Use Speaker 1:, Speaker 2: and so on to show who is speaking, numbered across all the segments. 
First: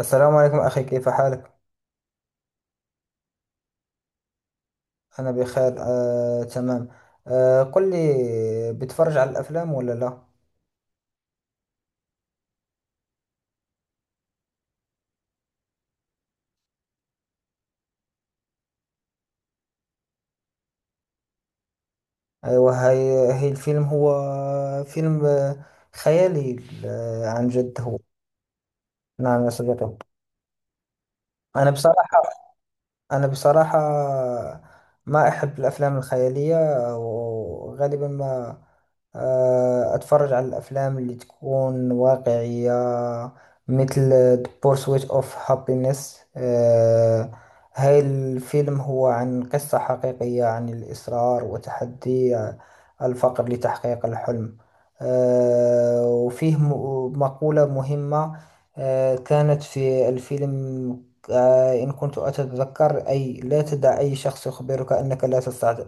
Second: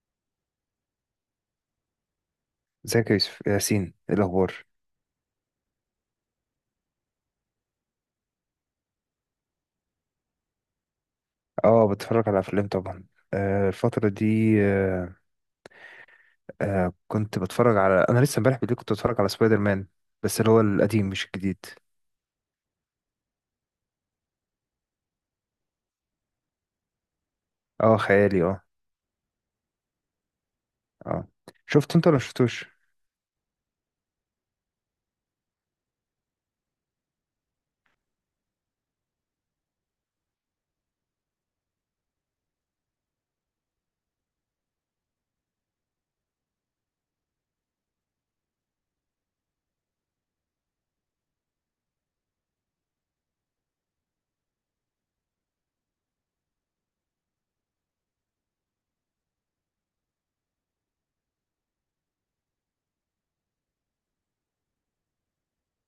Speaker 1: السلام عليكم أخي، كيف حالك؟
Speaker 2: ازيك يا يوسف ياسين، ايه الاخبار؟
Speaker 1: أنا بخير، تمام. قل لي، بتفرج على الأفلام ولا لا؟
Speaker 2: اه، بتفرج على افلام طبعا. الفتره دي، كنت بتفرج على، انا لسه امبارح بالليل كنت بتفرج على سبايدر مان، بس اللي هو القديم مش الجديد.
Speaker 1: أيوة، هي الفيلم هو فيلم خيالي. عن جد
Speaker 2: اه،
Speaker 1: هو.
Speaker 2: خيالي، اه.
Speaker 1: نعم يا صديقي.
Speaker 2: اه،
Speaker 1: أنا
Speaker 2: شفته انت ولا
Speaker 1: بصراحة
Speaker 2: شفتوش؟
Speaker 1: أنا بصراحة ما أحب الأفلام الخيالية، وغالبا ما أتفرج على الأفلام اللي تكون واقعية، مثل The Pursuit of Happiness. آه، هاي الفيلم هو عن قصة حقيقية، عن الإصرار وتحدي الفقر لتحقيق الحلم. وفيه مقولة مهمة كانت في الفيلم، إن كنت أتذكر، أي لا تدع أي شخص يخبرك أنك لا تستع-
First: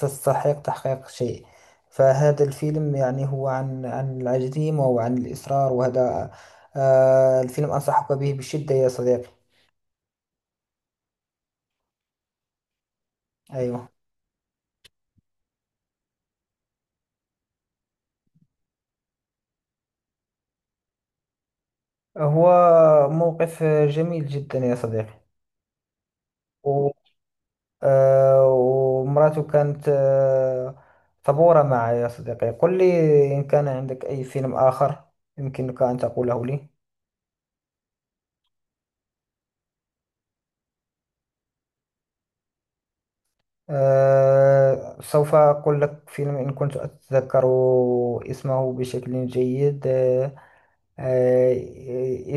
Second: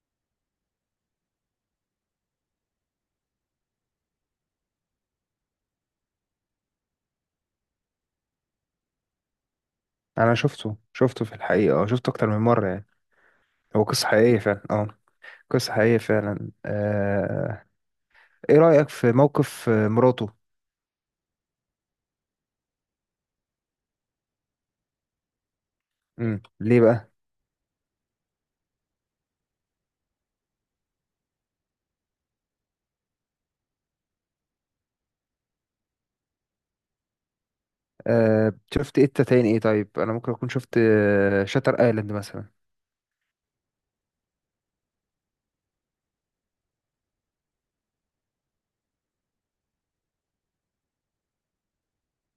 Speaker 1: تستحق تحقيق شيء. فهذا الفيلم يعني هو عن العزيمة وعن الإصرار، وهذا الفيلم أنصحك به بشدة يا صديقي.
Speaker 2: انا شفته في الحقيقه، اه شفته اكتر من مره يعني. هو
Speaker 1: أيوه،
Speaker 2: قصه حقيقيه فعلا، اه. قصه حقيقيه فعلا، ايه رايك في موقف مراته؟
Speaker 1: هو موقف جميل جدا يا صديقي.
Speaker 2: ليه
Speaker 1: و-
Speaker 2: بقى؟
Speaker 1: ومراته كانت صبورة معي يا صديقي. قل لي، إن كان عندك أي فيلم آخر يمكنك أن تقوله لي.
Speaker 2: شفت ايه تاني؟ ايه طيب، انا ممكن اكون شفت شاتر ايلاند مثلا.
Speaker 1: سوف أقول لك فيلم، إن كنت أتذكر اسمه بشكل جيد. آه،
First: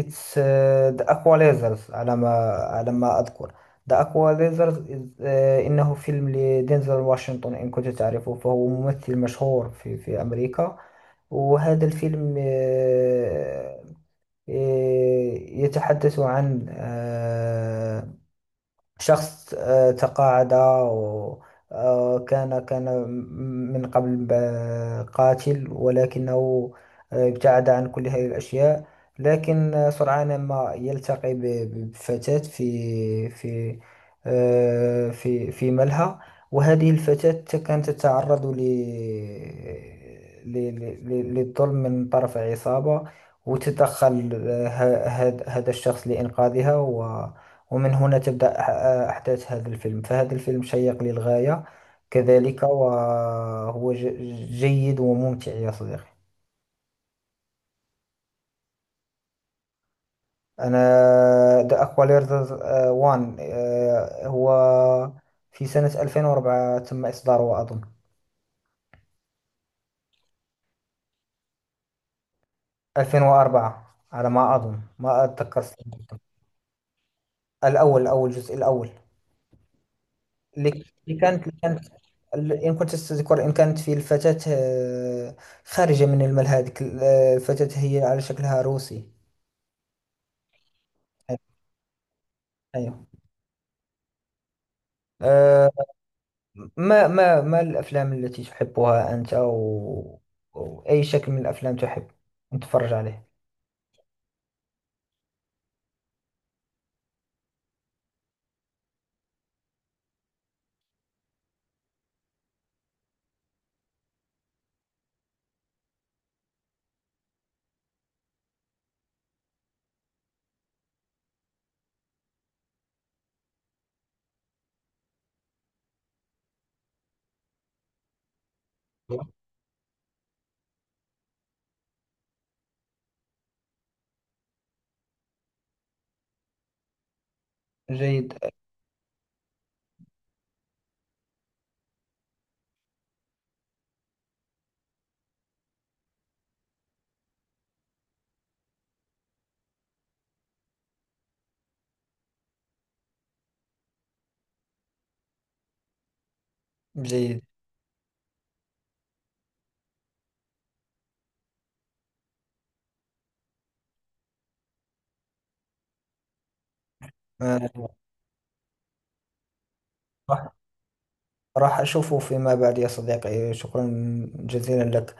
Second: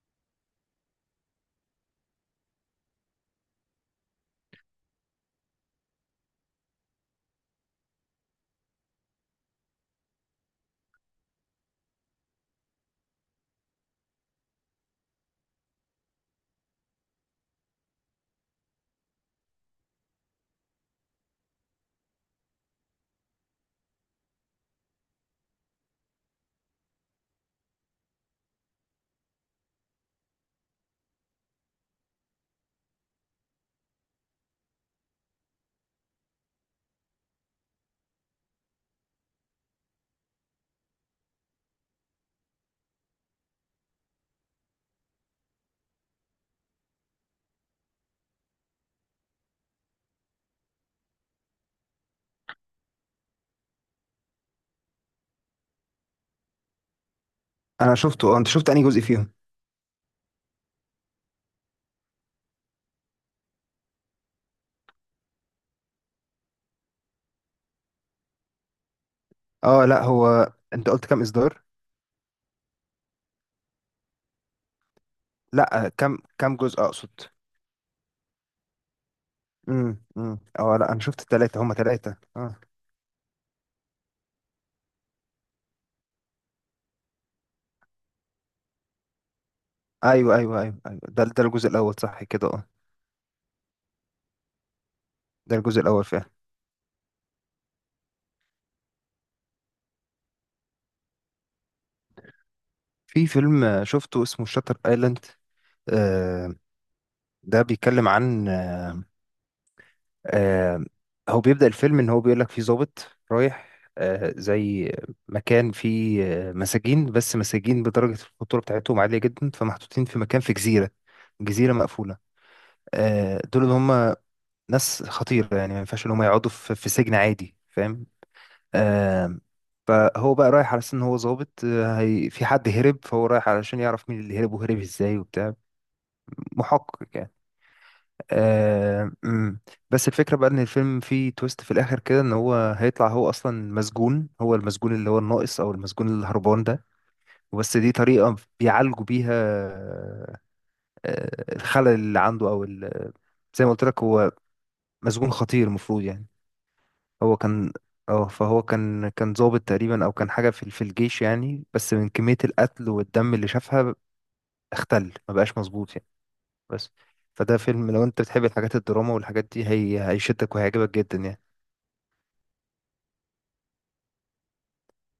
Speaker 1: It's The Aqua Lasers، على ما أذكر. The Aqua Lasers إنه فيلم لدينزل واشنطن، إن كنت تعرفه فهو ممثل مشهور في أمريكا. وهذا الفيلم يتحدث عن شخص تقاعد. وكان كان كان من قبل قاتل، ولكنه ابتعد عن كل هذه الأشياء. لكن سرعان ما يلتقي بفتاة في في ملهى. وهذه الفتاة كانت تتعرض للظلم من طرف عصابة، وتدخل هذا الشخص لإنقاذها. ومن هنا تبدأ أحداث هذا الفيلم، فهذا الفيلم شيق للغاية كذلك، وهو جيد وممتع يا صديقي.
Speaker 2: انا شفته اه، انت شفت انهي جزء فيهم؟
Speaker 1: أنا The Aqualad وان، هو في سنة 2004 تم إصداره أظن.
Speaker 2: اه، لا هو انت قلت كام اصدار؟
Speaker 1: 2004 على ما أظن، ما أتذكر السنة
Speaker 2: لا كام
Speaker 1: بالضبط.
Speaker 2: كام جزء اقصد؟
Speaker 1: الأول، الجزء الأول. اللي
Speaker 2: اه، لا انا
Speaker 1: اللي
Speaker 2: شفت
Speaker 1: كانت اللي
Speaker 2: التلاتة، هما
Speaker 1: كانت
Speaker 2: تلاتة اه.
Speaker 1: إن كنت تذكر، إن كانت في الفتاة خارجة من المال، هذيك الفتاة هي على شكلها روسي.
Speaker 2: ايوه ايوه ايوه ايوه، ده الجزء الاول صح كده، اه.
Speaker 1: أيوه.
Speaker 2: ده
Speaker 1: أه.
Speaker 2: الجزء الاول فعلا.
Speaker 1: ما الأفلام التي تحبها أنت، أو أي شكل من الأفلام تحب نتفرج عليه؟
Speaker 2: في فيلم شفته اسمه شاتر ايلاند، آه. ده بيتكلم عن، آه هو بيبدأ الفيلم ان هو بيقول لك في ضابط رايح، زي مكان فيه مساجين، بس مساجين بدرجة الخطورة بتاعتهم عالية جدا، فمحطوطين في مكان في جزيرة، جزيرة مقفولة. دول اللي هم ناس خطيرة يعني، ما ينفعش ان هم يقعدوا في سجن عادي فاهم. آم، فهو بقى رايح على اساس ان هو ظابط، هي في حد هرب، فهو رايح علشان يعرف مين اللي هرب وهرب ازاي وبتاع، محقق يعني.
Speaker 1: جيد.
Speaker 2: آم، أمم. بس الفكرة بقى ان الفيلم فيه تويست في الاخر كده، ان هو هيطلع هو اصلا مسجون، هو المسجون اللي هو الناقص او المسجون الهربان ده. بس دي طريقة بيعالجوا بيها الخلل اللي عنده او زي ما قلت لك هو مسجون خطير المفروض يعني. هو
Speaker 1: جيد.
Speaker 2: كان، اه فهو كان ضابط تقريبا، او كان حاجه في الجيش يعني، بس من كميه القتل والدم اللي شافها اختل، ما بقاش مظبوط يعني. بس فده فيلم،
Speaker 1: أه.
Speaker 2: لو انت بتحب الحاجات الدراما والحاجات دي، هي
Speaker 1: راح
Speaker 2: هيشدك وهيعجبك جدا يعني.
Speaker 1: راح أشوفه فيما بعد يا صديقي، شكرا جزيلا لك.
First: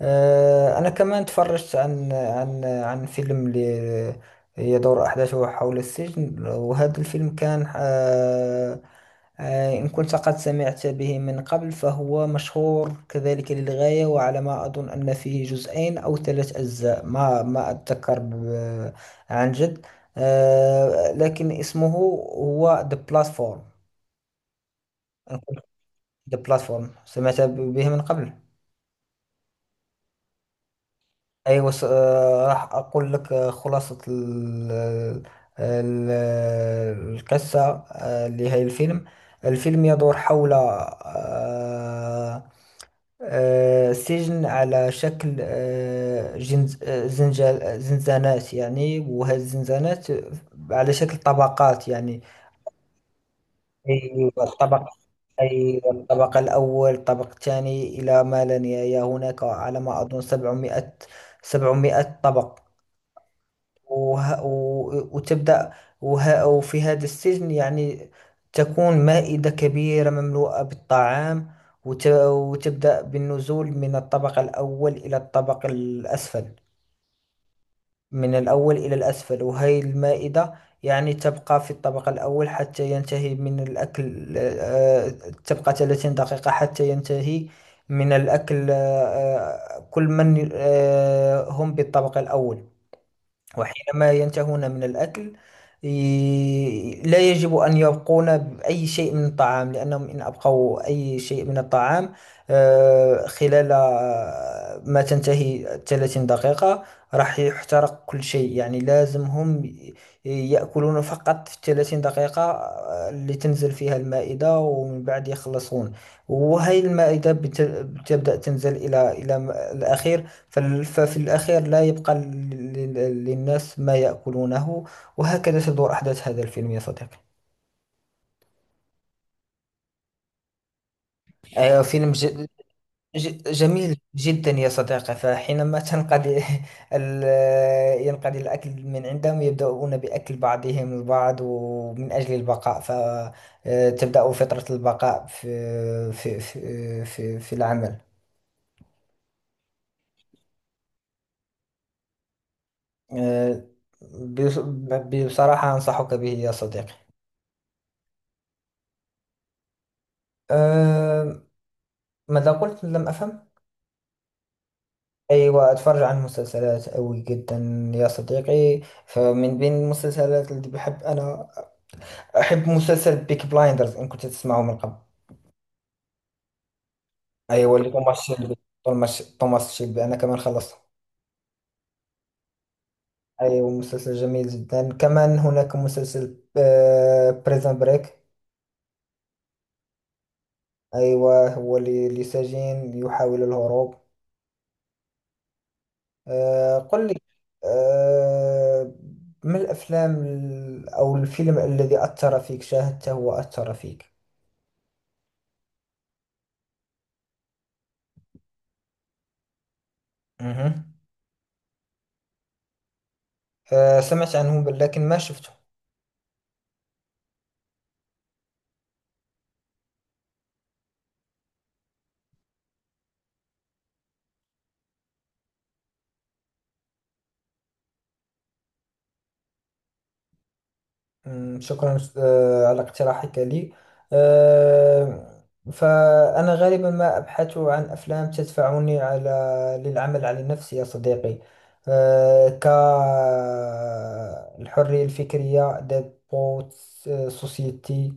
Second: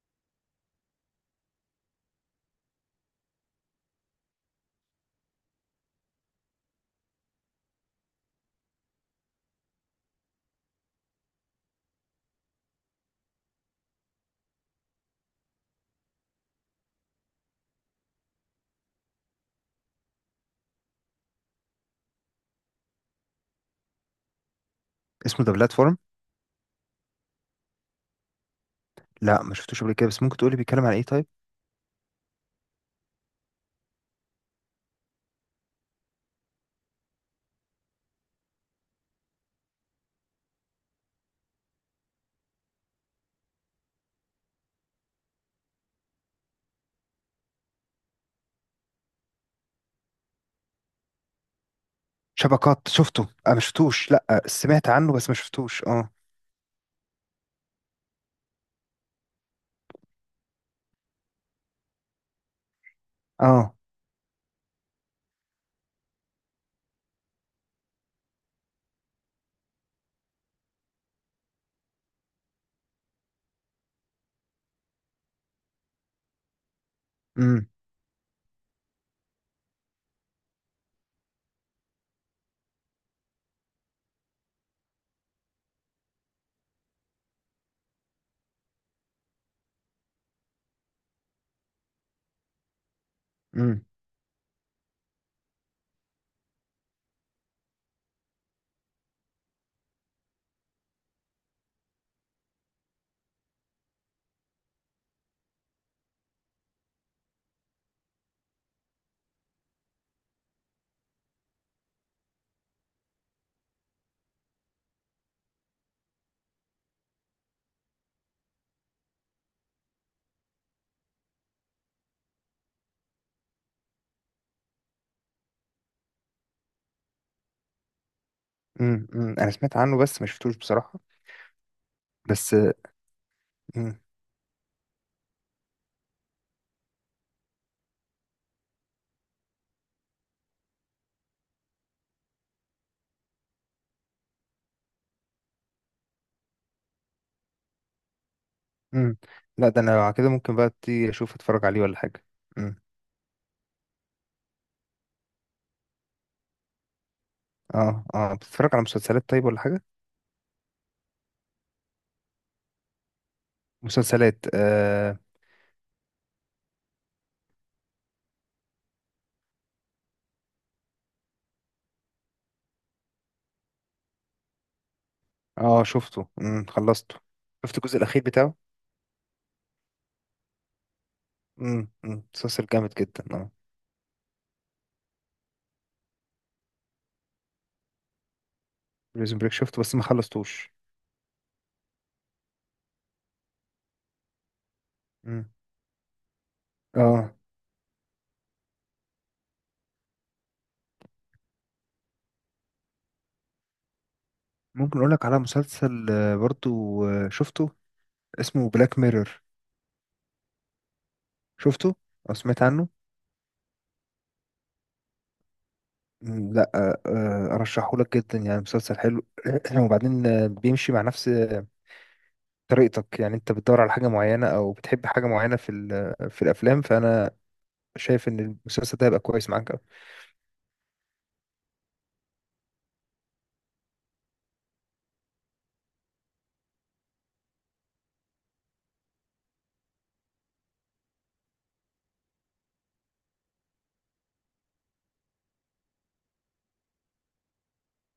Speaker 1: أنا كمان تفرجت عن فيلم يدور أحداثه حول السجن، وهذا الفيلم كان إن كنت قد سمعت به من قبل، فهو مشهور كذلك للغاية. وعلى ما أظن أن فيه جزئين أو ثلاث أجزاء، ما أتذكر عن جد. لكن اسمه هو The Platform. أنا
Speaker 2: اسمه ذا
Speaker 1: كنت
Speaker 2: بلاتفورم.
Speaker 1: The Platform سمعت به من قبل.
Speaker 2: لا، ما شفتوش قبل كده، بس ممكن تقولي بيتكلم عن ايه طيب؟
Speaker 1: ايوه راح اقول لك خلاصة القصة لهذا الفيلم. الفيلم يدور حول سجن على شكل زنزانات يعني، وهذه الزنزانات على شكل طبقات يعني.
Speaker 2: شبكات شفته، اه ما شفتوش،
Speaker 1: أيوة،
Speaker 2: لا سمعت عنه بس ما شفتوش
Speaker 1: أيوة
Speaker 2: اه.
Speaker 1: الطبق الأول، الطبق الثاني، إلى ما لا نهاية. هناك على ما أظن سبعمائة، سبعمائة طبق.
Speaker 2: اه.
Speaker 1: وه... و... وتبدأ، وفي هذا السجن يعني تكون مائدة كبيرة مملوءة بالطعام. وتبدأ بالنزول من الطبق الأول إلى الطبق الأسفل،
Speaker 2: امم
Speaker 1: من الأول إلى الأسفل. وهي المائدة، يعني تبقى في الطبق الأول حتى ينتهي من الأكل. تبقى 30 دقيقة حتى ينتهي من الأكل، كل من هم بالطبق الأول.
Speaker 2: امم
Speaker 1: وحينما ينتهون من الأكل، لا يجب أن يبقون بأي شيء من الطعام، لأنهم إن أبقوا أي شيء من الطعام خلال ما تنتهي 30 دقيقة راح يحترق كل شيء. يعني لازم هم يأكلون فقط في 30 دقيقة، اللي تنزل فيها المائدة، ومن بعد يخلصون. وهي المائدة بتبدأ تنزل إلى الأخير، ففي الأخير لا يبقى للناس ما يأكلونه. وهكذا تدور أحداث هذا الفيلم يا صديقي.
Speaker 2: امم انا سمعت عنه بس ما شفتوش بصراحه.
Speaker 1: فيلم
Speaker 2: بس.
Speaker 1: جميل جدا يا صديقي. فحينما تنقضي ينقضي الأكل من عندهم، يبدأون بأكل بعضهم البعض ومن أجل البقاء، فتبدأ فترة البقاء في في العمل.
Speaker 2: امم لا ده انا لو على كده ممكن بقى ابتدي اشوف، اتفرج عليه ولا حاجه. امم
Speaker 1: آه، بص- بصراحة أنصحك به يا صديقي.
Speaker 2: اه، اه، بتتفرج على مسلسلات طيب ولا حاجه؟
Speaker 1: آه، ماذا قلت؟ لم أفهم.
Speaker 2: مسلسلات، اه.
Speaker 1: أيوة، أتفرج عن مسلسلات أوي جدا يا صديقي. فمن بين المسلسلات اللي بحب، أنا أحب مسلسل بيك بلايندرز، إن كنت تسمعه من قبل.
Speaker 2: اه شفته، خلصته. شفت
Speaker 1: أيوة، اللي
Speaker 2: الجزء
Speaker 1: توماس
Speaker 2: الاخير بتاعه؟
Speaker 1: شيلبي. توماس شيلبي، أنا كمان خلصته.
Speaker 2: مسلسل جامد جدا، اه.
Speaker 1: أيوة، مسلسل جميل جدا. كمان هناك مسلسل بريزن بريك.
Speaker 2: بريزون بريك شفته، بس ما خلصتوش.
Speaker 1: أيوة، هو اللي سجين يحاول الهروب.
Speaker 2: امم
Speaker 1: قل لي،
Speaker 2: اه.
Speaker 1: آه، ما الأفلام أو الفيلم الذي أثر فيك، شاهدته وأثر فيك؟
Speaker 2: ممكن اقول لك على مسلسل برضو شفته، اسمه بلاك ميرور.
Speaker 1: مهم.
Speaker 2: شفته او سمعت عنه؟
Speaker 1: سمعت عنه بل لكن ما شفته.
Speaker 2: مم، لا ارشحه لك جدا يعني، مسلسل حلو. وبعدين بيمشي مع نفس طريقتك، يعني انت بتدور على حاجة معينة او بتحب حاجة معينة في في الافلام، فانا شايف ان المسلسل ده هيبقى كويس معاك أوي.
Speaker 1: مم، شكرا على اقتراحك لي. آه، فأنا غالبا ما أبحث عن أفلام تدفعني للعمل على نفسي يا صديقي. كالحرية الفكرية، ديبوت سوسيتي،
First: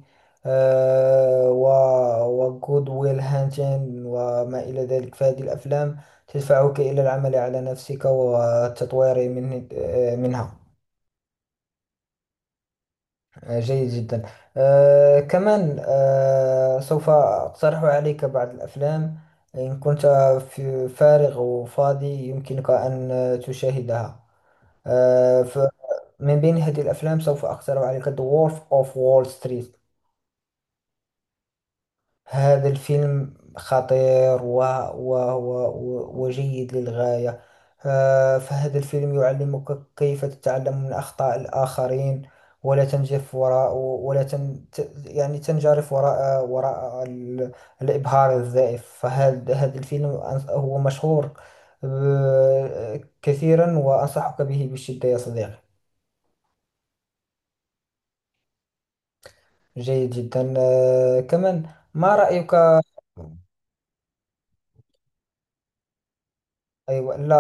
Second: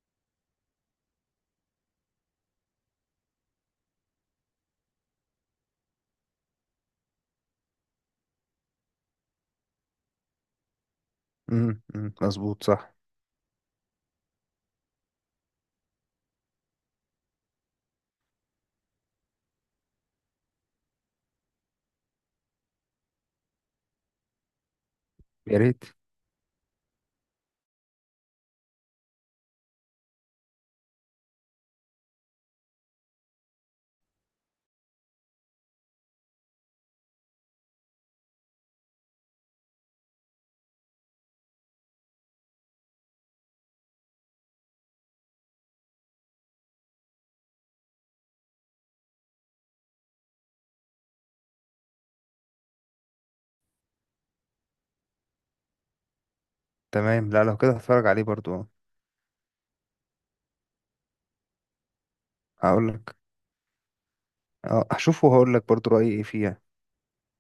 Speaker 1: وجود ويل هانتين، وما إلى ذلك. فهذه الأفلام تدفعك إلى العمل على نفسك والتطوير من منها.
Speaker 2: أمم، مظبوط صح.
Speaker 1: جيد جدا. آه، كمان، آه، سوف أقترح عليك بعض الأفلام. إن كنت في فارغ وفاضي، يمكنك أن تشاهدها. آه،
Speaker 2: يا ريت.
Speaker 1: فمن بين هذه الأفلام سوف أقترح عليك The Wolf of Wall Street. هذا الفيلم خطير وجيد للغاية. فهذا الفيلم يعلمك كيف تتعلم من أخطاء الآخرين، ولا تنجرف وراء ولا تن... ت- يعني تنجرف وراء وراء ال... الإبهار الزائف. فهذا الفيلم هو مشهور كثيرا، وأنصحك به بشدة يا صديقي.
Speaker 2: تمام، لا لو كده هتفرج عليه برضو.
Speaker 1: جيد جدا. كمان، ما رأيك؟
Speaker 2: هقول لك، اه هشوفه وهقول لك برضو رأيي ايه فيها.
Speaker 1: أيوة، لا،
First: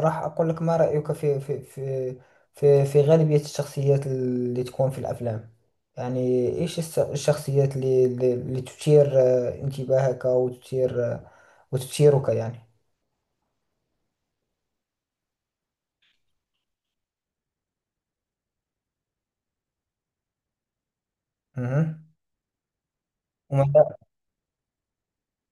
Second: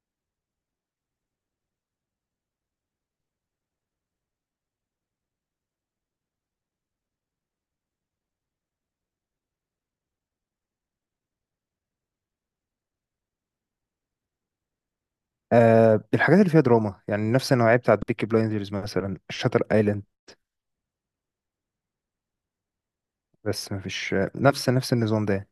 Speaker 1: راح أقول لك. ما رأيك في في غالبية الشخصيات اللي تكون في الأفلام؟ يعني إيش الشخصيات اللي تثير انتباهك، وتثير وتثيرك يعني؟
Speaker 2: آه، الحاجات اللي فيها دراما يعني، نفس النوعية بتاعت بيكي بلايندرز مثلا، شاتر ايلاند.
Speaker 1: مهم.
Speaker 2: بس
Speaker 1: وماذا-
Speaker 2: مفيش نفس النظام ده.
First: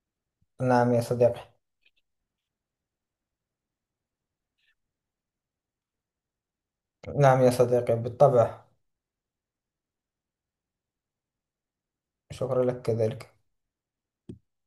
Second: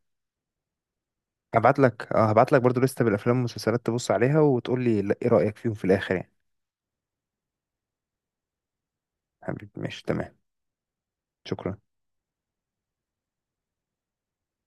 Speaker 1: نعم يا صديقي.
Speaker 2: هبعت لك برضو لستة بالافلام والمسلسلات، تبص عليها وتقول لي ايه رأيك فيهم في الاخر يعني.
Speaker 1: نعم يا صديقي بالطبع.
Speaker 2: حبيبي ماشي تمام، شكرا.
Speaker 1: شكرا لك كذلك.